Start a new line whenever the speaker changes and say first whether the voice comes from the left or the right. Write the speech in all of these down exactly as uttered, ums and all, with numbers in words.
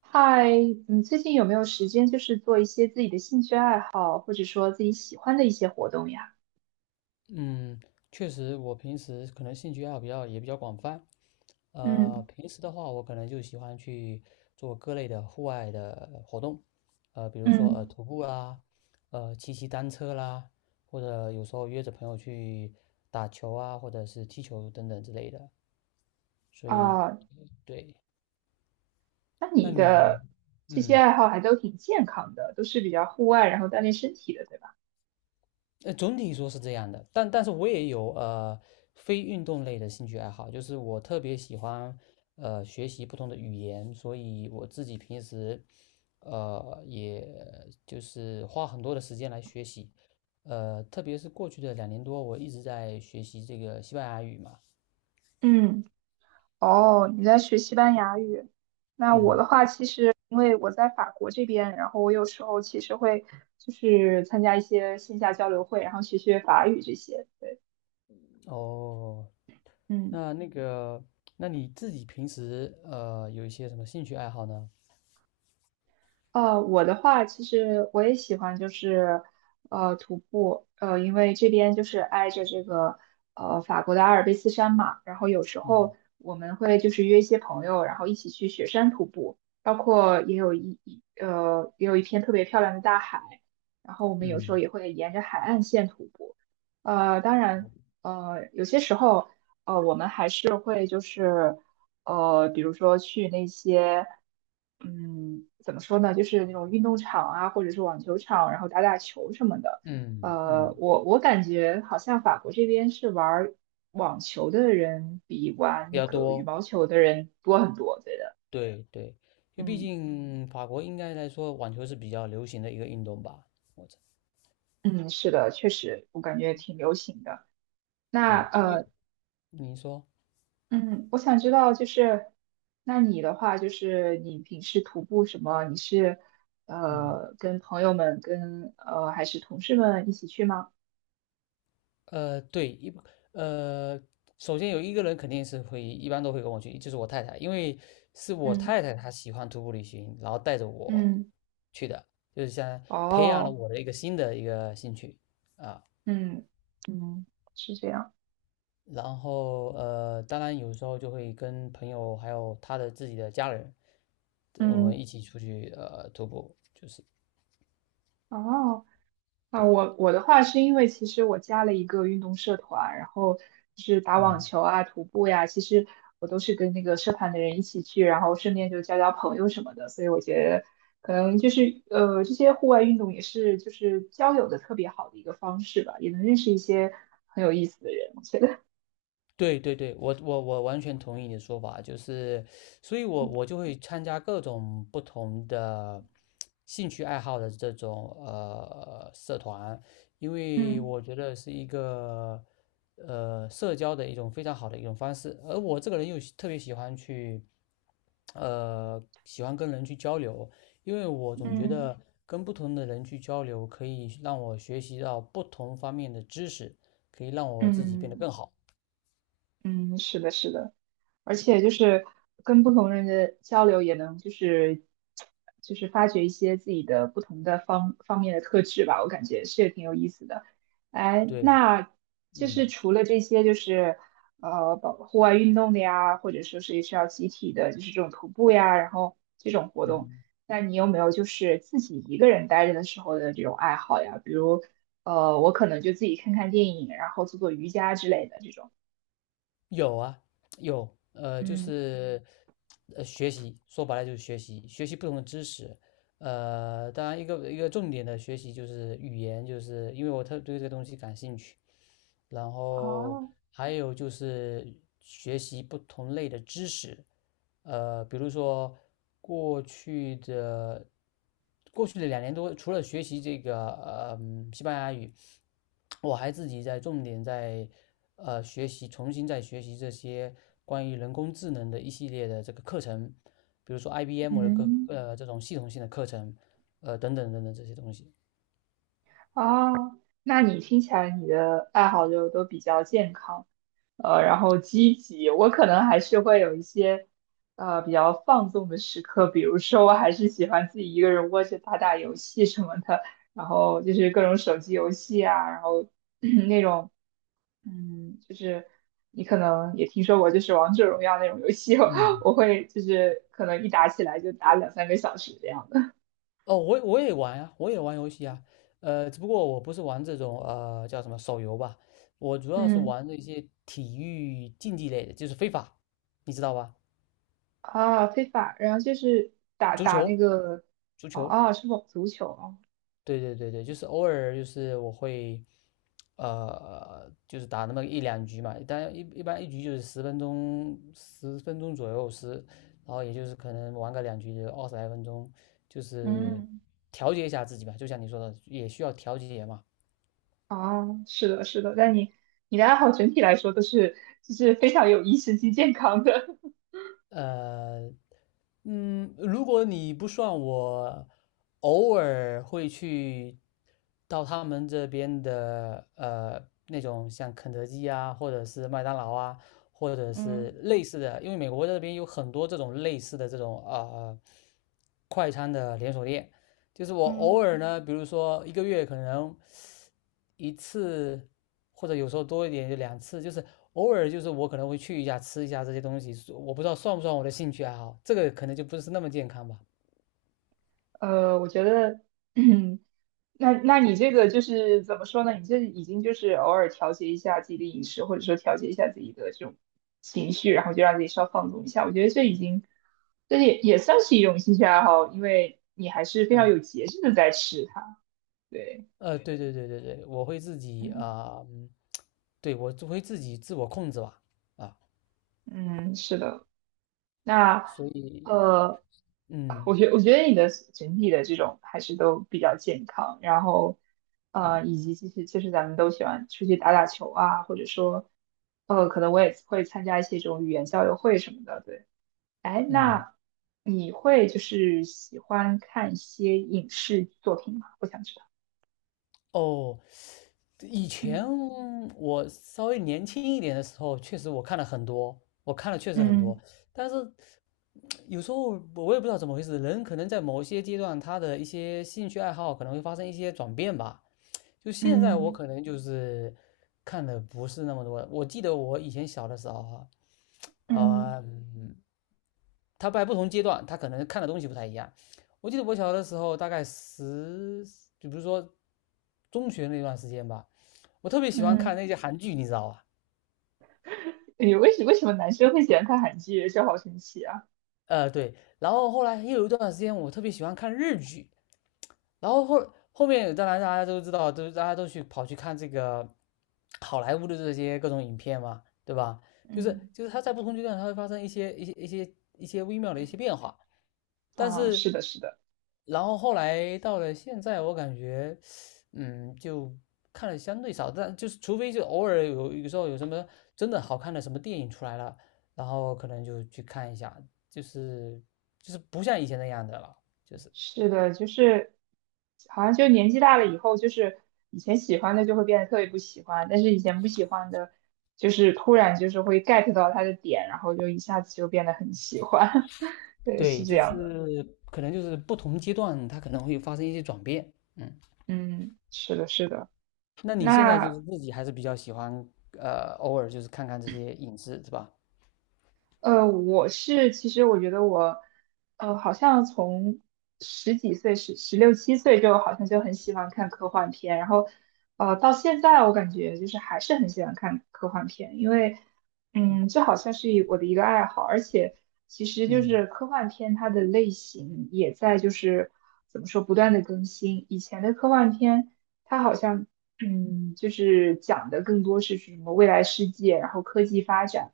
right: 嗨，你最近有没有时间，就是做一些自己的兴趣爱好，或者说自己喜欢的一些活动呀？
left: 嗯，确实，我平时可能兴趣爱好比较也比较广泛。呃，
right: 嗯
left: 平时的话，我可能就喜欢去做各类的户外的活动，呃，比如说呃
right: 嗯，
left: 徒步啦，呃骑骑单车啦，或者有时候约着朋友去打球啊，或者是踢球等等之类的。所以，
right: 啊，
left: 对。
right: 那
left: 那
right: 你
left: 你，
right: 的这些
left: 嗯。
right: 爱好还都挺健康的，都是比较户外，然后锻炼身体的，对吧？
left: 呃，总体说是这样的，但但是我也有呃非运动类的兴趣爱好，就是我特别喜欢呃学习不同的语言，所以我自己平时呃也就是花很多的时间来学习。呃，特别是过去的两年多，我一直在学习这个西班牙语嘛。
right: 嗯，哦，你在学西班牙语？那我的
left: 嗯。
right: 话，其实因为我在法国这边，然后我有时候其实会就是参加一些线下交流会，然后学学法语这些。对，
left: 哦，
right: 嗯。
left: 那那个，那你自己平时呃有一些什么兴趣爱好呢？
right: 呃，我的话，其实我也喜欢，就是呃徒步，呃，因为这边就是挨着这个呃法国的阿尔卑斯山嘛，然后有时
left: 嗯
right: 候我们会就是约一些朋友，然后一起去雪山徒步，包括也有一一呃也有一片特别漂亮的大海，然后我们有时候
left: 嗯
right: 也会沿着海岸线徒步，呃，当然呃有些时候呃我们还是会就是。呃，比如说去那些，嗯，怎么说呢，就是那种运动场啊，或者是网球场，然后打打球什么的。
left: 嗯
right: 呃，
left: 嗯，
right: 我我感觉好像法国这边是玩儿网球的人比玩
left: 比
right: 那
left: 较
right: 个羽
left: 多。
right: 毛球的人多很多，我觉得。
left: 对对，因为毕
right: 嗯
left: 竟法国应该来说网球是比较流行的一个运动吧。我这
right: 嗯，是的，确实，我感觉挺流行的。那
left: 对，因为
right: 呃，
left: 你说，
right: 嗯，我想知道，就是那你的话，就是你平时徒步什么？你是
left: 嗯。
right: 呃跟朋友们跟呃还是同事们一起去吗？
left: 呃，对，一呃，首先有一个人肯定是会，一般都会跟我去，就是我太太，因为是我
right: 嗯
left: 太太她喜欢徒步旅行，然后带着我
right: 嗯，
left: 去的，就是像培养了
right: 哦，
left: 我的一个新的一个兴趣。
right: 嗯嗯，是这样，
left: 然后呃，当然有时候就会跟朋友还有他的自己的家人，我们
right: 嗯
left: 一起出去呃徒步，就是
right: 哦。啊，
left: 对。
right: 我我的话是因为其实我加了一个运动社团，然后就是打网
left: 嗯，
right: 球啊、徒步呀，其实我都是跟那个社团的人一起去，然后顺便就交交朋友什么的，所以我觉得可能就是呃这些户外运动也是就是交友的特别好的一个方式吧，也能认识一些很有意思的人，我觉得。
left: 对对对，我我我完全同意你的说法，就是，所以我我就会参加各种不同的兴趣爱好的这种呃社团，因为
right: 嗯
left: 我觉得是一个呃社交的一种非常好的一种方式，而我这个人又喜特别喜欢去呃喜欢跟人去交流，因为我总觉
right: 嗯
left: 得跟不同的人去交流可以让我学习到不同方面的知识，可以让我自己变得更
right: 嗯
left: 好。
right: 嗯，是的，是的。而且就是跟不同人的交流，也能就是就是发掘一些自己的不同的方方面的特质吧，我感觉是挺有意思的。哎，
left: 对，
right: 那就
left: 嗯。
right: 是除了这些，就是呃，包户外运动的呀，或者说是需要集体的，就是这种徒步呀，然后这种活动，
left: 嗯，
right: 那你有没有就是自己一个人待着的时候的这种爱好呀？比如呃，我可能就自己看看电影，然后做做瑜伽之类的这种。
left: 有啊，有，呃，就
right: 嗯
left: 是呃，学习，说白了就是学习，学习不同的知识。呃，当然一个一个重点的学习就是语言，就是因为我特对这个东西感兴趣。然后
right: 哦，
left: 还有就是学习不同类的知识，呃，比如说过去的过去的两年多，除了学习这个呃嗯西班牙语，我还自己在重点在呃学习，重新在学习这些关于人工智能的一系列的这个课程，比如说 I B M 的各
right: 嗯。
left: 呃这种系统性的课程，呃等等等等这些东西。
right: 哦，那你听起来你的爱好就都比较健康，呃，然后积极。我可能还是会有一些，呃，比较放纵的时刻，比如说我还是喜欢自己一个人窝着打打游戏什么的，然后就是各种手机游戏啊，然后 那种，嗯，就是你可能也听说过，就是王者荣耀那种游戏，
left: 嗯。
right: 我会就是可能一打起来就打两三个小时这样的。
left: 哦，我我也玩呀，我也玩游戏啊。呃，只不过我不是玩这种呃叫什么手游吧，我主要是
right: 嗯。
left: 玩的一些体育竞技类的，就是非法，你知道吧？
right: 啊，非法，然后就是打
left: 足
right: 打那
left: 球，
right: 个，
left: 足
right: 哦
left: 球。
right: 哦，是网足球哦，
left: 对对对对，就是偶尔就是我会，呃，就是打那么一两局嘛。但一一般一局就是十分钟，十分钟左右十，然后也就是可能玩个两局就二十来分钟，就是
right: 嗯，
left: 调节一下自己吧，就像你说的，也需要调节嘛。
right: 哦，是的，是的，但你你的爱好整体来说都是就是非常有益身心健康的。
left: 呃，嗯，如果你不算我，偶尔会去到他们这边的呃那种像肯德基啊，或者是麦当劳啊，或者 是
right: 嗯
left: 类似的，因为美国这边有很多这种类似的这种啊呃快餐的连锁店。就是我
right: 嗯。
left: 偶尔呢，比如说一个月可能一次，或者有时候多一点就两次，就是偶尔就是我可能会去一下吃一下这些东西，我不知道算不算我的兴趣爱好，这个可能就不是那么健康吧。
right: 呃，我觉得，嗯，那那你这个就是怎么说呢？你这已经就是偶尔调节一下自己的饮食，或者说调节一下自己的这种情绪，然后就让自己稍放纵一下。我觉得这已经，这也也算是一种兴趣爱好，因为你还是非常有
left: 嗯，
right: 节制的在吃它。对，
left: 呃，对对对对对，我会自己
right: 嗯，
left: 啊，嗯对，我就会自己自我控制吧。啊，
right: 嗯，是的。那
left: 所以，
right: 呃，我
left: 嗯
right: 觉我觉得你的整体的这种还是都比较健康，然后
left: 嗯
right: 呃，以及其实其实咱们都喜欢出去打打球啊，或者说呃，可能我也会参加一些这种语言交流会什么的，对。哎，
left: 嗯。
right: 那你会就是喜欢看一些影视作品吗？我想知道。
left: 哦，以前
right: 嗯
left: 我稍微年轻一点的时候，确实我看了很多，我看了确实很多，
right: 嗯
left: 但是有时候我也不知道怎么回事，人可能在某些阶段，他的一些兴趣爱好可能会发生一些转变吧。就现在我
right: 嗯
left: 可能就是看的不是那么多了。我记得我以前小的时候哈，
right: 嗯
left: 呃嗯，他在不同阶段，他可能看的东西不太一样。我记得我小的时候，大概十，就比如说中学那段时间吧。我特别喜欢看
right: 嗯
left: 那些韩剧，你知道吧？
right: 哎，为什为什么男生会喜欢看韩剧？这好神奇啊！
left: 呃，对，然后后来又有一段时间，我特别喜欢看日剧，然后后后面当然大家都知道，都大家都去跑去看这个好莱坞的这些各种影片嘛，对吧？就
right: 嗯，
left: 是就是它在不同阶段它会发生一些一些一些一些微妙的一些变化。但
right: 啊，
left: 是
right: 是的，是的。
left: 然后后来到了现在，我感觉嗯就看的相对少，但就是除非就偶尔有有时候有什么真的好看的什么电影出来了，然后可能就去看一下，就是就是不像以前那样的了，就是。
right: 是的，就是好像就年纪大了以后，就是以前喜欢的就会变得特别不喜欢，但是以前不喜欢的，就是突然就是会 get 到他的点，然后就一下子就变得很喜欢。对，是
left: 对，
right: 这
left: 就
right: 样的。
left: 是可能就是不同阶段，它可能会发生一些转变。嗯，
right: 嗯，是的，是的。
left: 那你现在就
right: 那
left: 是自己还是比较喜欢，呃，偶尔就是看看这些影视，是吧？
right: 呃，我是其实我觉得我，呃，好像从十几岁、十十六七岁就好像就很喜欢看科幻片，然后，呃，到现在我感觉就是还是很喜欢看科幻片，因为，嗯，
left: 嗯
right: 这好像是一我的一个爱好，而且其实就
left: 嗯
right: 是科幻片它的类型也在就是怎么说不断的更新，以前的科幻片它好像，嗯，就是讲的更多是什么未来世界，然后科技发展。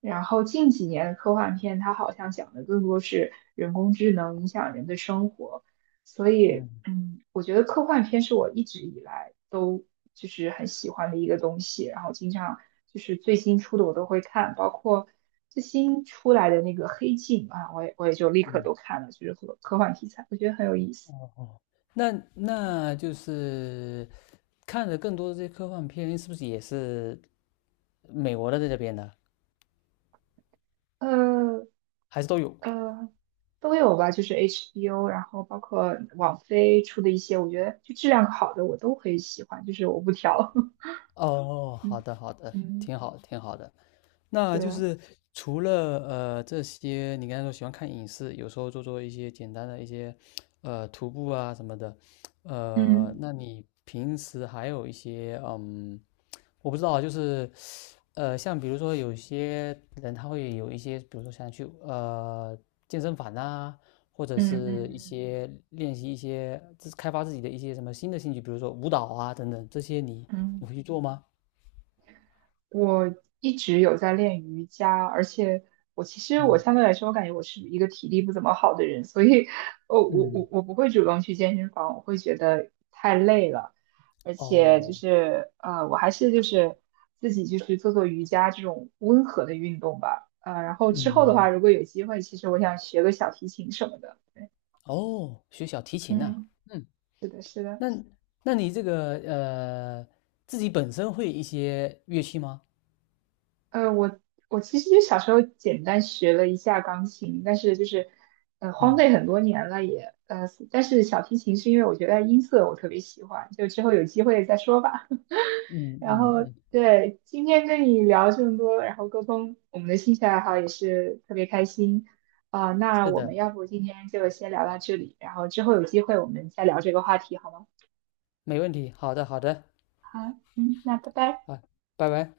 right: 然后近几年的科幻片，它好像讲的更多是人工智能影响人的生活，所以，
left: 嗯。
right: 嗯，我觉得科幻片是我一直以来都就是很喜欢的一个东西，然后经常就是最新出的我都会看，包括最新出来的那个《黑镜》啊，我也我也就立刻都看了，就是科科幻题材，我觉得很有意思。
left: 哦哦，那那就是看的更多的这些科幻片，是不是也是美国的在这边的，
right: 呃，
left: 还是都有？
right: 呃，都有吧，就是 H B O，然后包括网飞出的一些，我觉得就质量好的我都会喜欢，就是我不挑。
left: 哦，好
right: 嗯
left: 的好的，
right: 嗯，
left: 挺好挺好的。那
right: 对
left: 就
right: 啊，
left: 是除了呃这些，你刚才说喜欢看影视，有时候做做一些简单的一些呃徒步啊什么的。呃，
right: 嗯
left: 那你平时还有一些嗯，我不知道啊就是呃像比如说有些人他会有一些，比如说想去呃健身房啊，或者
right: 嗯嗯
left: 是一
right: 嗯
left: 些练习一些自开发自己的一些什么新的兴趣，比如说舞蹈啊等等，这些你你
right: 嗯。
left: 会去做吗？
right: 我一直有在练瑜伽，而且我其实我相对来说，我感觉我是一个体力不怎么好的人，所以我我
left: 嗯
right: 我我不会主动去健身房，我会觉得太累了，而且就
left: 哦，
right: 是呃，我还是就是自己就是做做瑜伽这种温和的运动吧，呃，然后之后的
left: 嗯。
right: 话，如果有机会，其实我想学个小提琴什么的，
left: 哦，学小提琴呐、
right: 嗯，
left: 嗯，
right: 是的，是的。
left: 那那你这个呃，自己本身会一些乐器吗？
right: 呃，我我其实就小时候简单学了一下钢琴，但是就是呃荒
left: 嗯
right: 废很多年了也，呃，但是小提琴是因为我觉得音色我特别喜欢，就之后有机会再说吧。
left: 嗯
right: 然
left: 嗯
right: 后
left: 嗯，
right: 对，今天跟你聊这么多，然后沟通我们的兴趣爱好也是特别开心啊，那
left: 是
right: 我
left: 的，
right: 们要不今天就先聊到这里，然后之后有机会我们再聊这个话题好吗？
left: 没问题。好的好的，
right: 好，嗯，那拜拜。
left: 啊，拜拜。